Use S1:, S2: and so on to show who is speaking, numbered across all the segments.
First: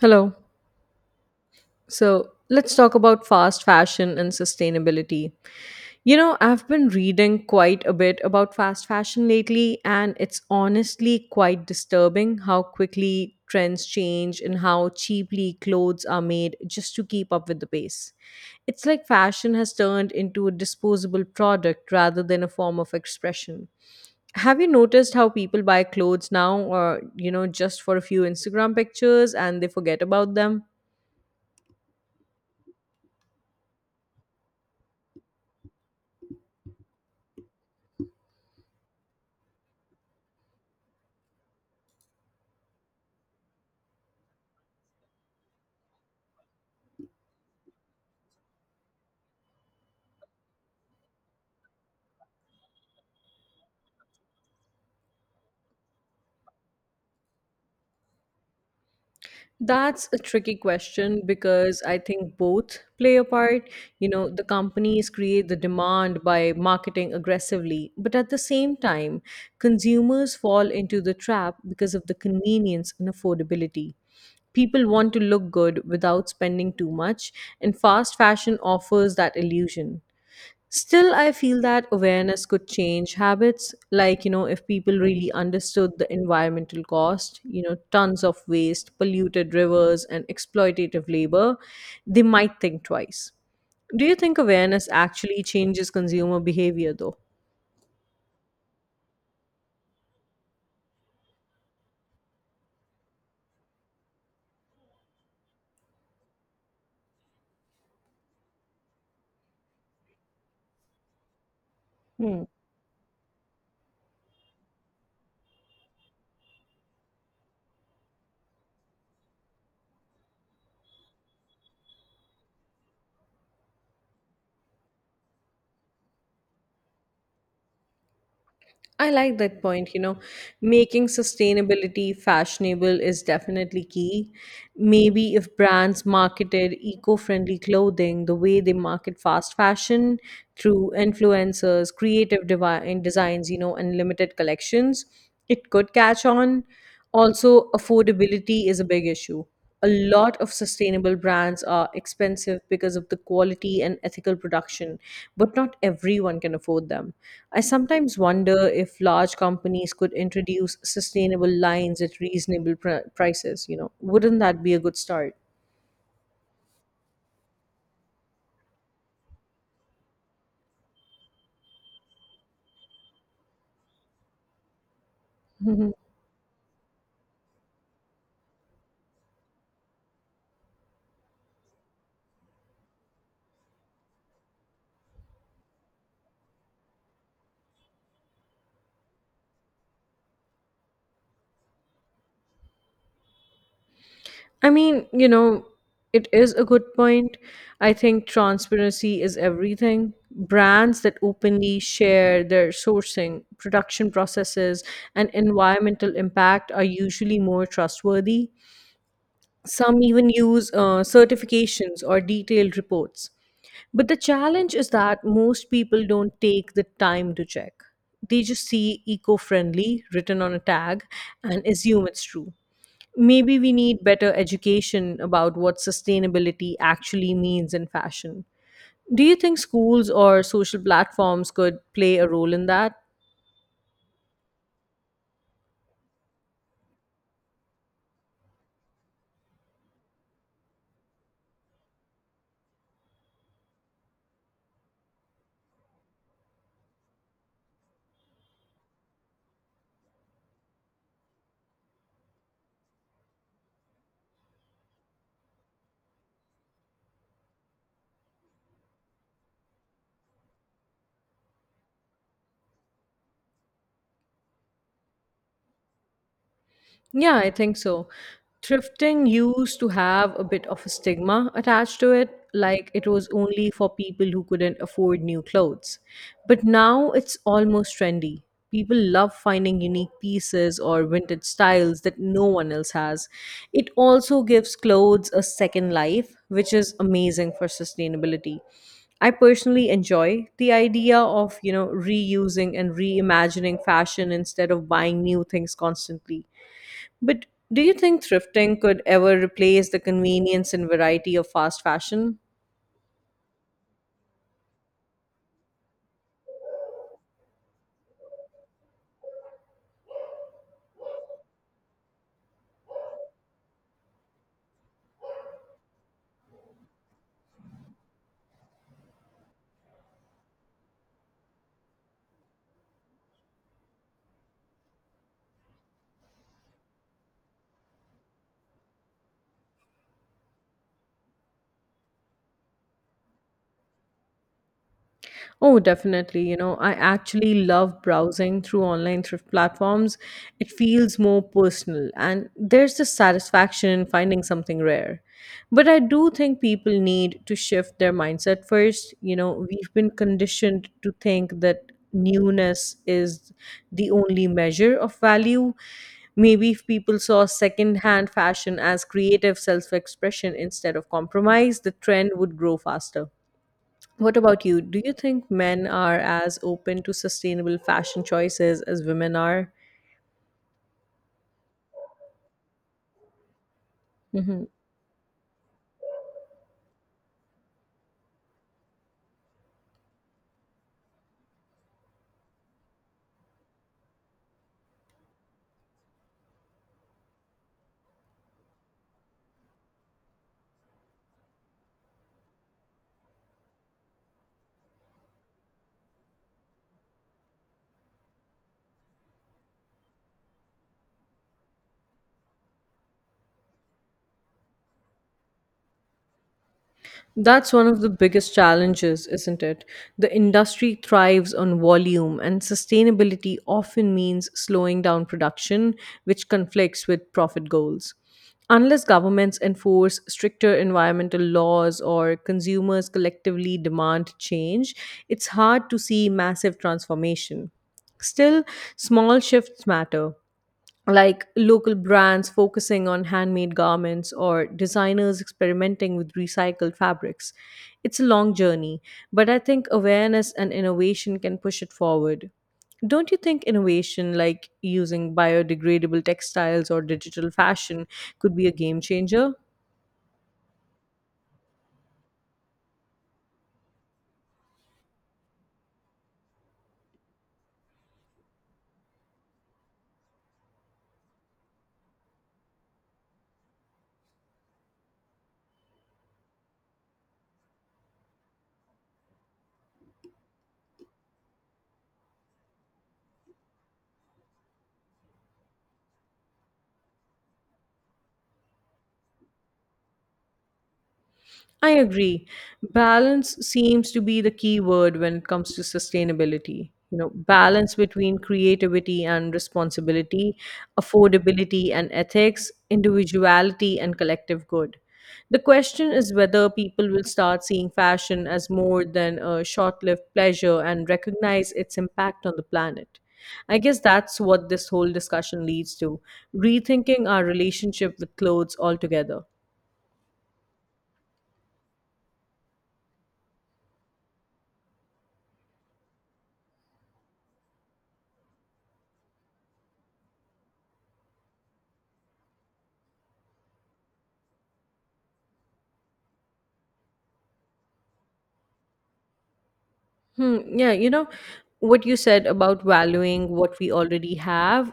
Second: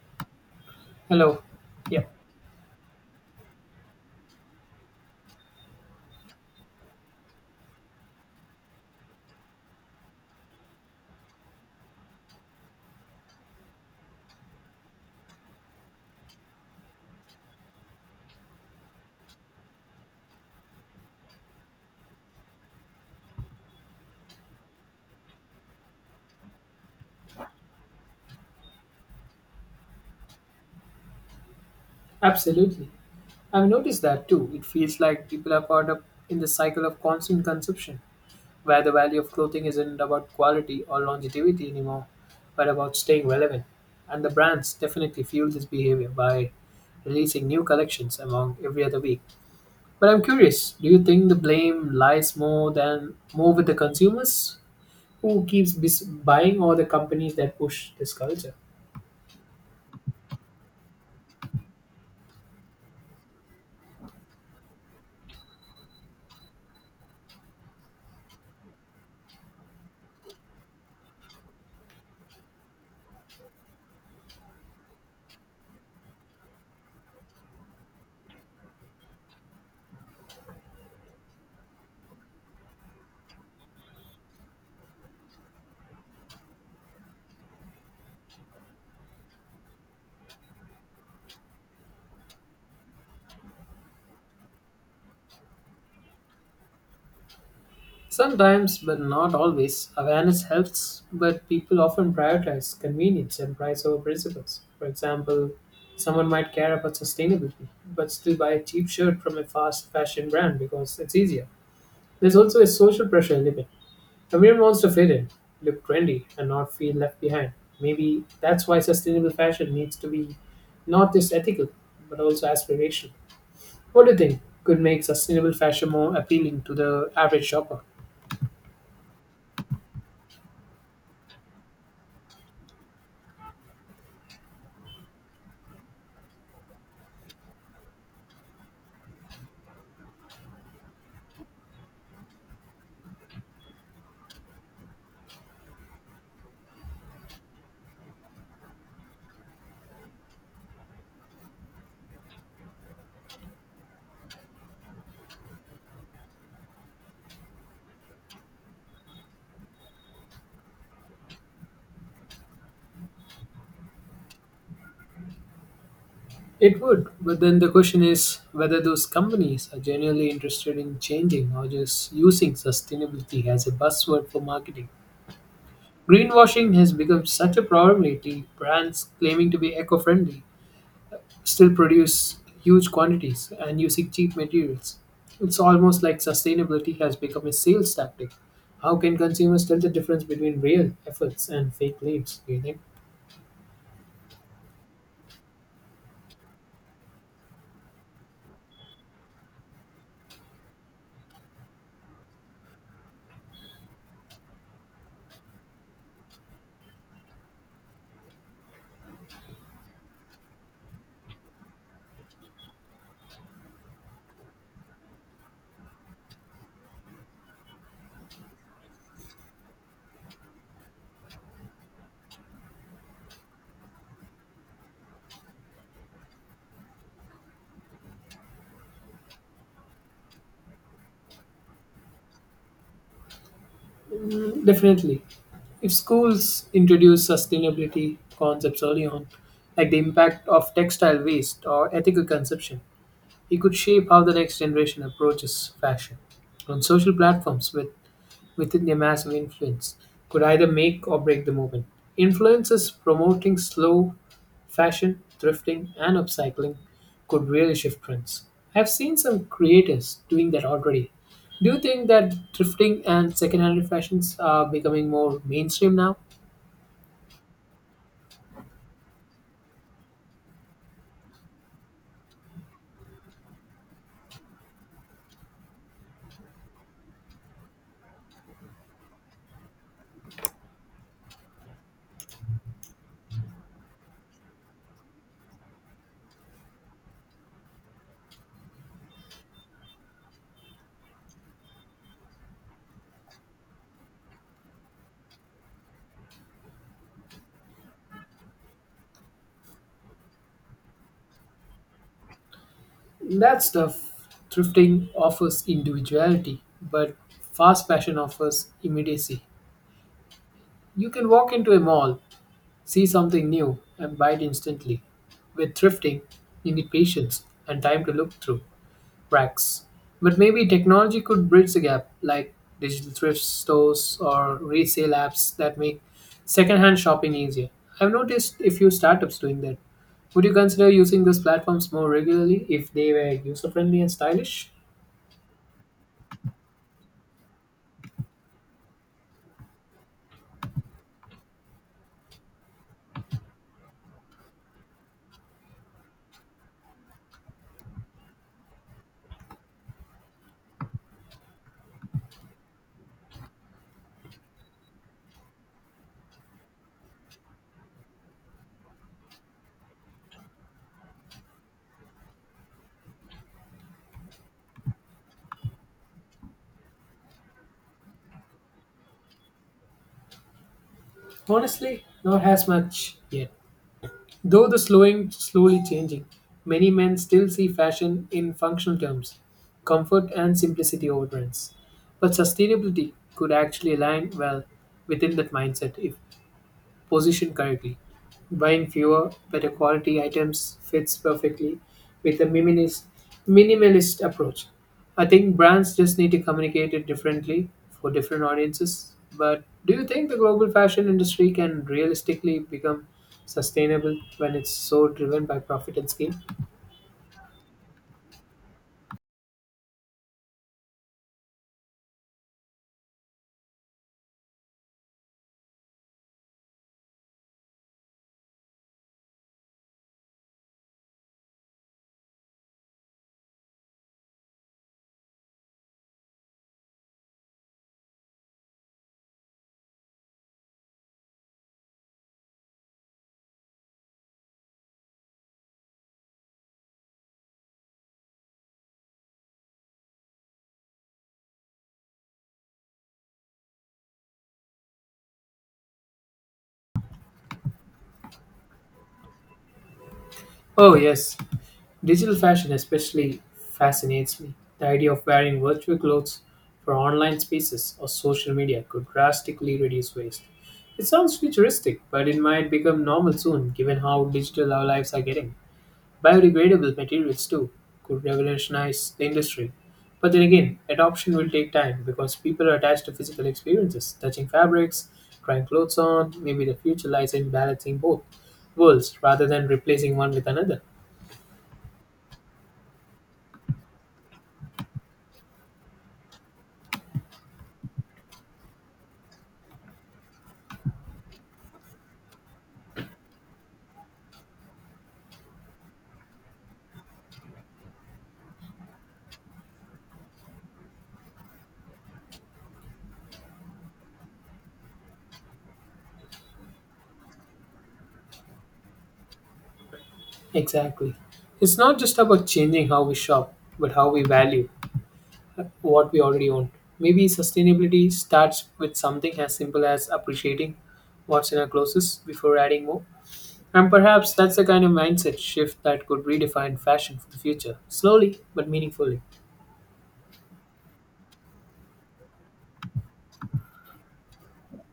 S1: Hello.
S2: Hello. Yeah,
S1: So let's talk about fast fashion and sustainability. I've been reading quite a bit about fast fashion lately, and it's honestly quite disturbing how quickly trends change and how cheaply clothes are made just to keep up with the pace. It's like fashion has turned into a disposable product rather than a form of expression. Have you noticed how people buy clothes now or just for a few Instagram pictures and they forget about them?
S2: absolutely. I've noticed that too. It feels like people are caught up in the cycle of constant consumption, where the value of clothing isn't about quality or longevity anymore, but about staying relevant. And the brands definitely fuel this behavior by releasing new collections among every other week. But I'm curious, do you think the blame lies more than more with the consumers who keeps buying, or the companies that push this culture?
S1: That's a tricky question because I think both play a part. The companies create the demand by marketing aggressively, but at the same time, consumers fall into the trap because of the convenience and affordability. People want to look good without spending too much, and fast fashion offers that illusion. Still, I feel that awareness could change habits. Like, if people really understood the environmental cost, tons of waste, polluted rivers, and exploitative labor, they might think twice. Do you think awareness actually changes consumer behavior, though?
S2: Sometimes, but not always, awareness helps, but people often prioritize convenience and price over principles. For example, someone might care about sustainability, but still buy a cheap shirt from a fast fashion brand because it's easier. There's
S1: Hmm.
S2: also a social pressure element. Everyone wants to fit in, look trendy, and not feel left behind. Maybe that's why sustainable fashion needs to be not just ethical, but also aspirational. What do you think could make sustainable fashion more appealing to the average shopper?
S1: I like that point. Making sustainability fashionable is definitely key. Maybe if brands marketed eco friendly clothing the way they market fast fashion through influencers, creative designs, and limited collections, it could catch on. Also, affordability is a big issue. A lot of sustainable brands are expensive because of the quality and ethical production, but not everyone can afford them. I sometimes wonder if large companies could introduce sustainable lines at reasonable prices Wouldn't that be a good start?
S2: It would, but then the question is whether those companies are genuinely interested in changing or just using sustainability as a buzzword for marketing. Greenwashing has become such a priority, brands claiming to be eco friendly still produce huge quantities and using cheap materials. It's almost like sustainability has become a sales tactic. How can consumers tell the difference between real efforts and fake claims, do you think?
S1: I mean, it is a good point. I think transparency is everything. Brands that openly share their sourcing, production processes, and environmental impact are usually more trustworthy. Some even use certifications or detailed reports. But the challenge is that most people don't take the time to check. They just see eco friendly written on a tag and assume it's true. Maybe we need better education about what sustainability actually means in fashion. Do you think schools or social platforms could play a role in that?
S2: Mm, definitely. If schools introduce sustainability concepts early on, like the impact of textile waste or ethical consumption, it could shape how the next generation approaches fashion. On social platforms with within their massive influence could either make or break the movement. Influences promoting slow fashion, thrifting, and upcycling could really shift trends. I've seen some creators doing that already. Do you think that thrifting and secondhand fashions are becoming more mainstream now?
S1: Yeah, I think so. Thrifting used to have a bit of a stigma attached to it, like it was only for people who couldn't afford new clothes. But now it's almost trendy. People love finding unique pieces or vintage styles that no one else has. It also gives clothes a second life, which is amazing for sustainability. I personally enjoy the idea of, reusing and reimagining fashion instead of buying new things constantly. But do you think thrifting could ever replace the convenience and variety of fast fashion?
S2: That stuff, thrifting offers individuality, but fast fashion offers immediacy. You can walk into a mall, see something new, and buy it instantly. With thrifting, you need patience and time to look through racks. But maybe technology could bridge the gap, like digital thrift stores or resale apps that make secondhand shopping easier. I've noticed a few startups doing that. Would you consider using these platforms more regularly if they were user friendly and stylish?
S1: Oh, definitely. I actually love browsing through online thrift platforms. It feels more personal, and there's the satisfaction in finding something rare. But I do think people need to shift their mindset first. We've been conditioned to think that newness is the only measure of value. Maybe if people saw secondhand fashion as creative self expression instead of compromise, the trend would grow faster. What about you? Do you think men are as open to sustainable fashion choices as women are?
S2: Honestly, not as much yet. Though
S1: Mhm.
S2: the slowing slowly changing. Many men still see fashion in functional terms, comfort and simplicity over trends. But sustainability could actually align well within that mindset if positioned correctly. Buying fewer, better quality items fits perfectly with a minimalist approach. I think brands just need to communicate it differently for different audiences. But do you think the global fashion industry can realistically become sustainable when it's so driven by profit and scale?
S1: That's one of the biggest challenges, isn't it? The industry thrives on volume, and sustainability often means slowing down production, which conflicts with profit goals. Unless governments enforce stricter environmental laws or consumers collectively demand change, it's hard to see massive transformation. Still, small shifts matter, like local brands focusing on handmade garments or designers experimenting with recycled fabrics. It's a long journey, but I think awareness and innovation can push it forward. Don't you think innovation like using biodegradable textiles or digital fashion could be a game changer?
S2: Oh, yes, digital fashion especially fascinates me. The idea of wearing virtual clothes for online spaces or social media could drastically reduce waste. It sounds futuristic, but it might become normal soon given how digital our lives are getting. Biodegradable materials, too, could revolutionize the industry. But then again, adoption will take time because people are attached to physical experiences, touching fabrics, trying clothes on. Maybe the future lies in balancing both worlds rather than replacing one with another.
S1: I agree. Balance seems to be the key word when it comes to sustainability. Balance between creativity and responsibility, affordability and ethics, individuality and collective good. The question is whether people will start seeing fashion as more than a short lived pleasure and recognize its impact on the planet. I guess that's what this whole discussion leads to, rethinking our relationship with clothes altogether.
S2: Exactly. It's not just about changing how we shop, but how we value what we already own. Maybe sustainability starts with something as simple as appreciating what's in our closets before adding more. And perhaps that's the kind of mindset shift that could redefine fashion for the future, slowly but meaningfully.
S1: Hmm, yeah, you know what you said about valuing what we already have,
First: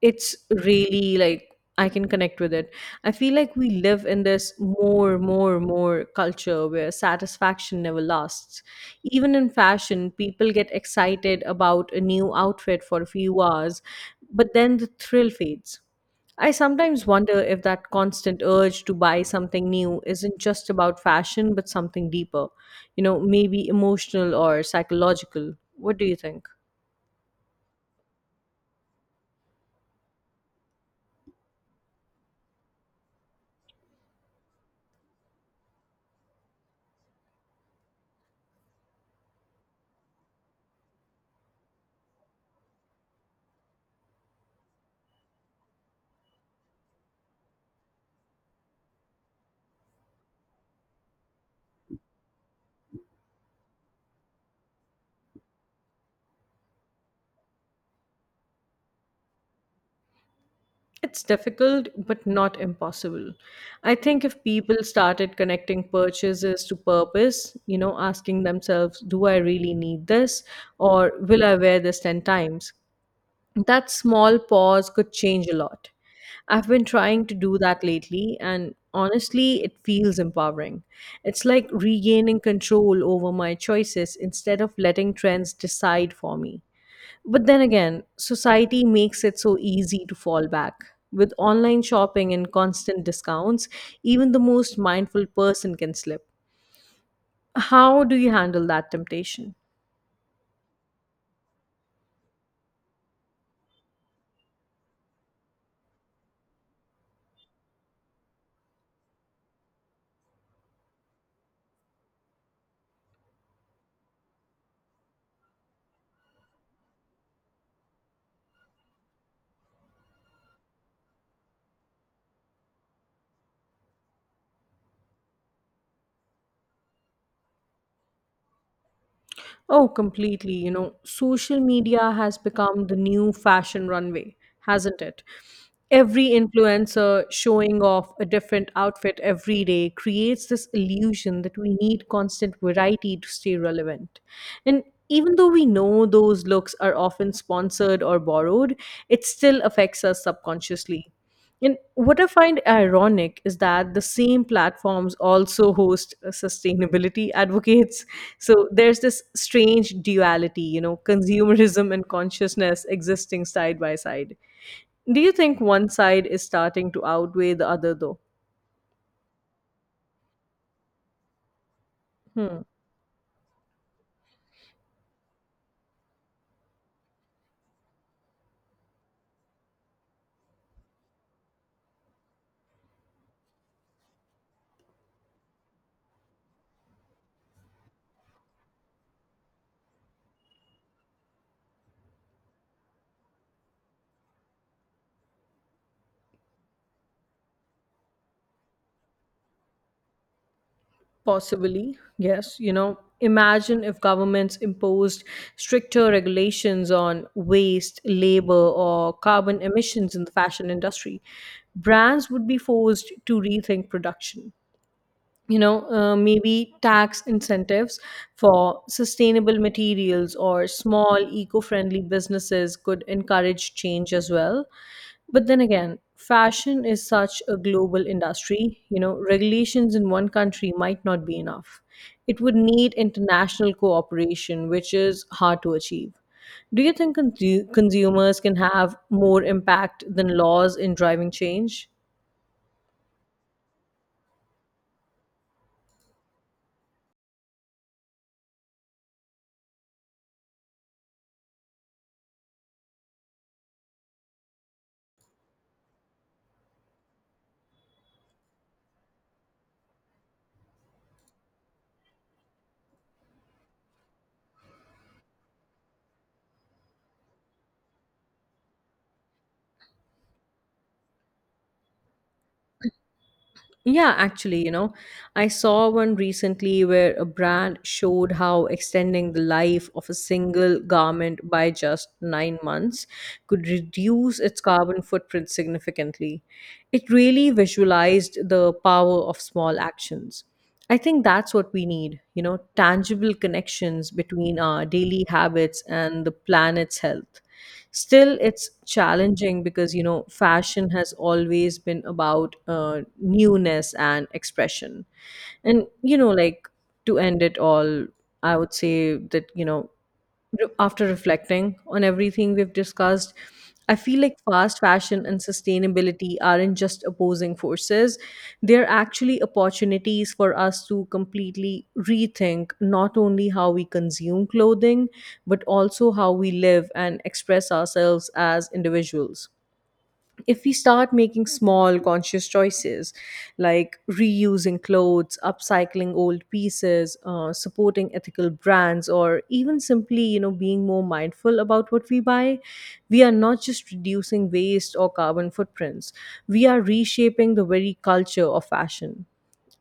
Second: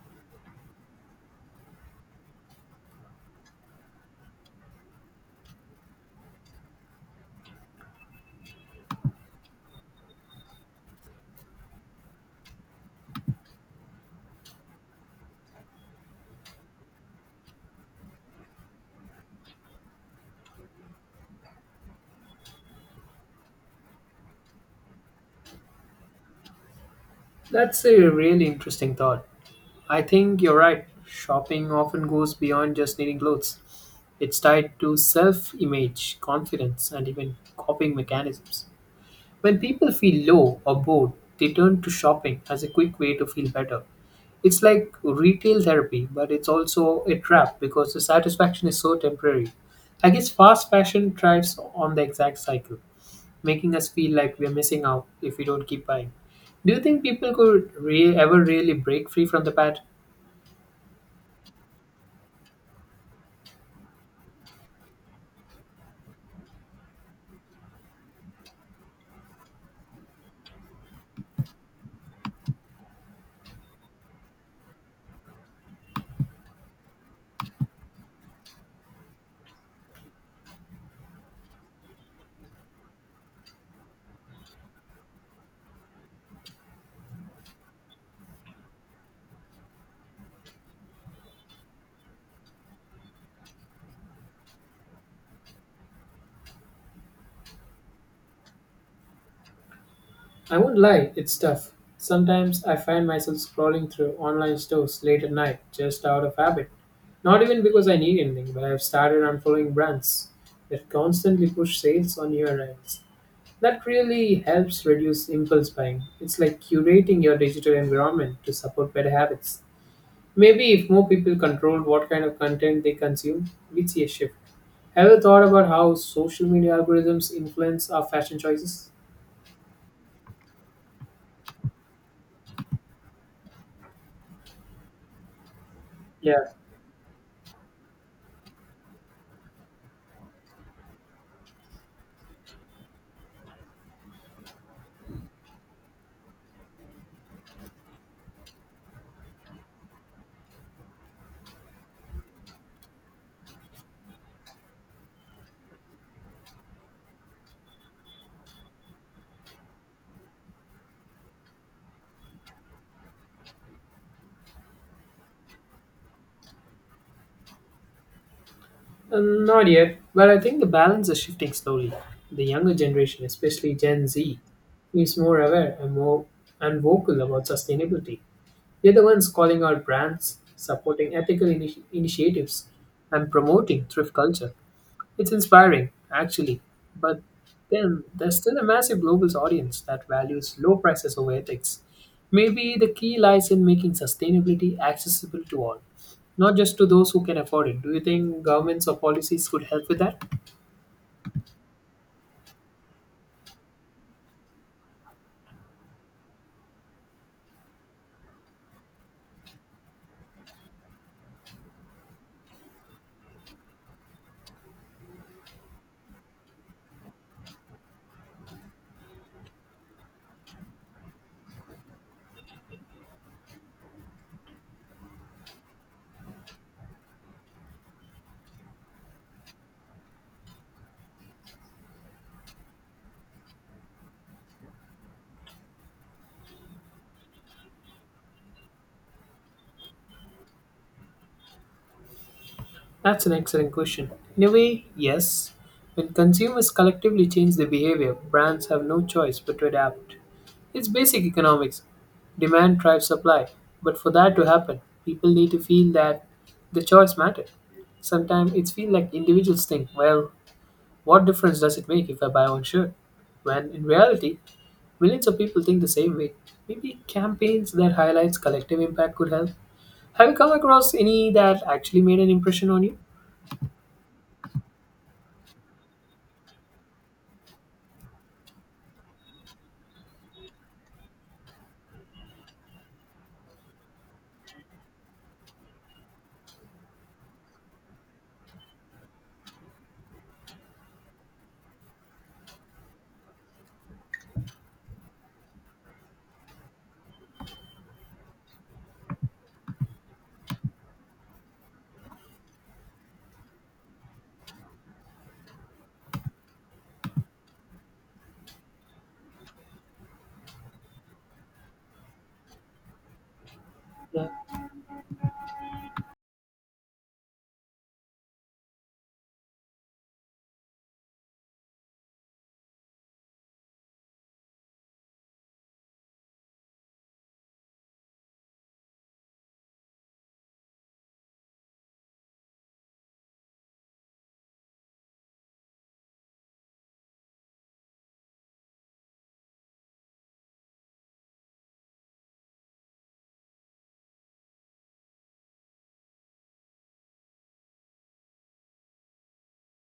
S1: it's really, like, I can connect with it. I feel like we live in this more, more, more culture where satisfaction never lasts. Even in fashion, people get excited about a new outfit for a few hours, but then the thrill fades. I sometimes wonder if that constant urge to buy something new isn't just about fashion, but something deeper, maybe emotional or psychological. What do you think?
S2: That's a really interesting thought. I think you're right. Shopping often goes beyond just needing clothes. It's tied to self image, confidence, and even coping mechanisms. When people feel low or bored, they turn to shopping as a quick way to feel better. It's like retail therapy, but it's also a trap because the satisfaction is so temporary. I guess fast fashion thrives on the exact cycle, making us feel like we're missing out if we don't keep buying. Do you think people could ever really break free from the pattern?
S1: It's difficult, but not impossible. I think if people started connecting purchases to purpose, asking themselves, do I really need this? Or will I wear this 10 times? That small pause could change a lot. I've been trying to do that lately, and honestly, it feels empowering. It's like regaining control over my choices instead of letting trends decide for me. But then again, society makes it so easy to fall back. With online shopping and constant discounts, even the most mindful person can slip. How do you handle that temptation?
S2: I won't lie, it's tough. Sometimes I find myself scrolling through online stores late at night just out of habit. Not even because I need anything, but I've started unfollowing brands that constantly push sales on your ads. That really helps reduce impulse buying. It's like curating your digital environment to support better habits. Maybe if more people controlled what kind of content they consume, we'd see a shift. Have you thought about how social media algorithms influence our fashion choices?
S1: Oh, completely. Social media has become the new fashion runway, hasn't it? Every
S2: Yeah,
S1: influencer showing off a different outfit every day creates this illusion that we need constant variety to stay relevant. And even though we know those looks are often sponsored or borrowed, it still affects us subconsciously. And what I find ironic is that the same platforms also host sustainability advocates. So there's this strange duality, consumerism and consciousness existing side by side. Do you think one side is starting to outweigh the other, though?
S2: Not yet, but I think the balance is shifting slowly. The
S1: Hmm.
S2: younger generation, especially Gen Z, is more aware and more and vocal about sustainability. They're the ones calling out brands, supporting ethical initiatives, and promoting thrift culture. It's inspiring, actually. But then there's still a massive global audience that values low prices over ethics. Maybe the key lies in making sustainability accessible to all, not just to those who can afford it. Do you think governments or policies could help with that?
S1: Possibly, yes. Imagine if governments imposed stricter regulations on waste, labor, or carbon emissions in the fashion industry. Brands would be forced to rethink production. Maybe tax incentives for sustainable materials or small eco friendly businesses could encourage change as well. But then again, fashion is such a global industry. Regulations in one country might not be enough. It would need international cooperation, which is hard to achieve. Do you think consumers can have more impact than laws in driving change?
S2: That's an excellent question. In a way, yes. When consumers collectively change their behavior, brands have no choice but to adapt. It's basic economics. Demand drives supply, but for that to happen, people need to feel that the choice matters. Sometimes it's feel like individuals think, well, what difference does it make if I buy one shirt? When in reality, millions of people think the same way. Maybe campaigns that highlights collective impact could help. Have you come across any that actually made an impression on you?
S1: Yeah, actually, I saw one recently where a brand showed how extending the life of a single garment by just 9 months could reduce its carbon footprint significantly. It really visualized the power of small actions. I think that's what we need, tangible connections between our daily habits and the planet's health. Still, it's challenging because, fashion has always been about newness and expression. And, like to end it all, I would say that, after reflecting on everything we've discussed, I feel
S2: Yeah,
S1: like fast fashion and sustainability aren't just opposing forces, they're actually opportunities for us to completely rethink not only how we consume clothing, but also how we live and express ourselves as individuals. If we start making small conscious choices like reusing clothes, upcycling old pieces, supporting ethical brands, or even simply being more mindful about what we buy, we are not just reducing waste or carbon footprints, we are reshaping the very culture of fashion.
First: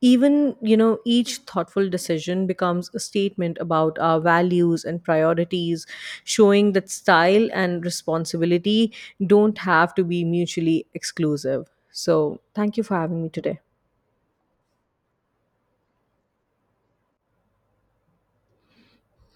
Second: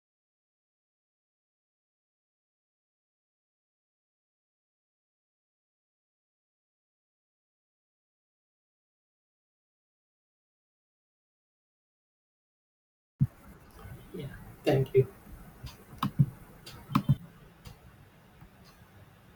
S1: Even, each thoughtful decision becomes a statement about our values and priorities, showing that style and responsibility don't have to be mutually exclusive. So thank you for having me today.
S2: yeah. Thank you.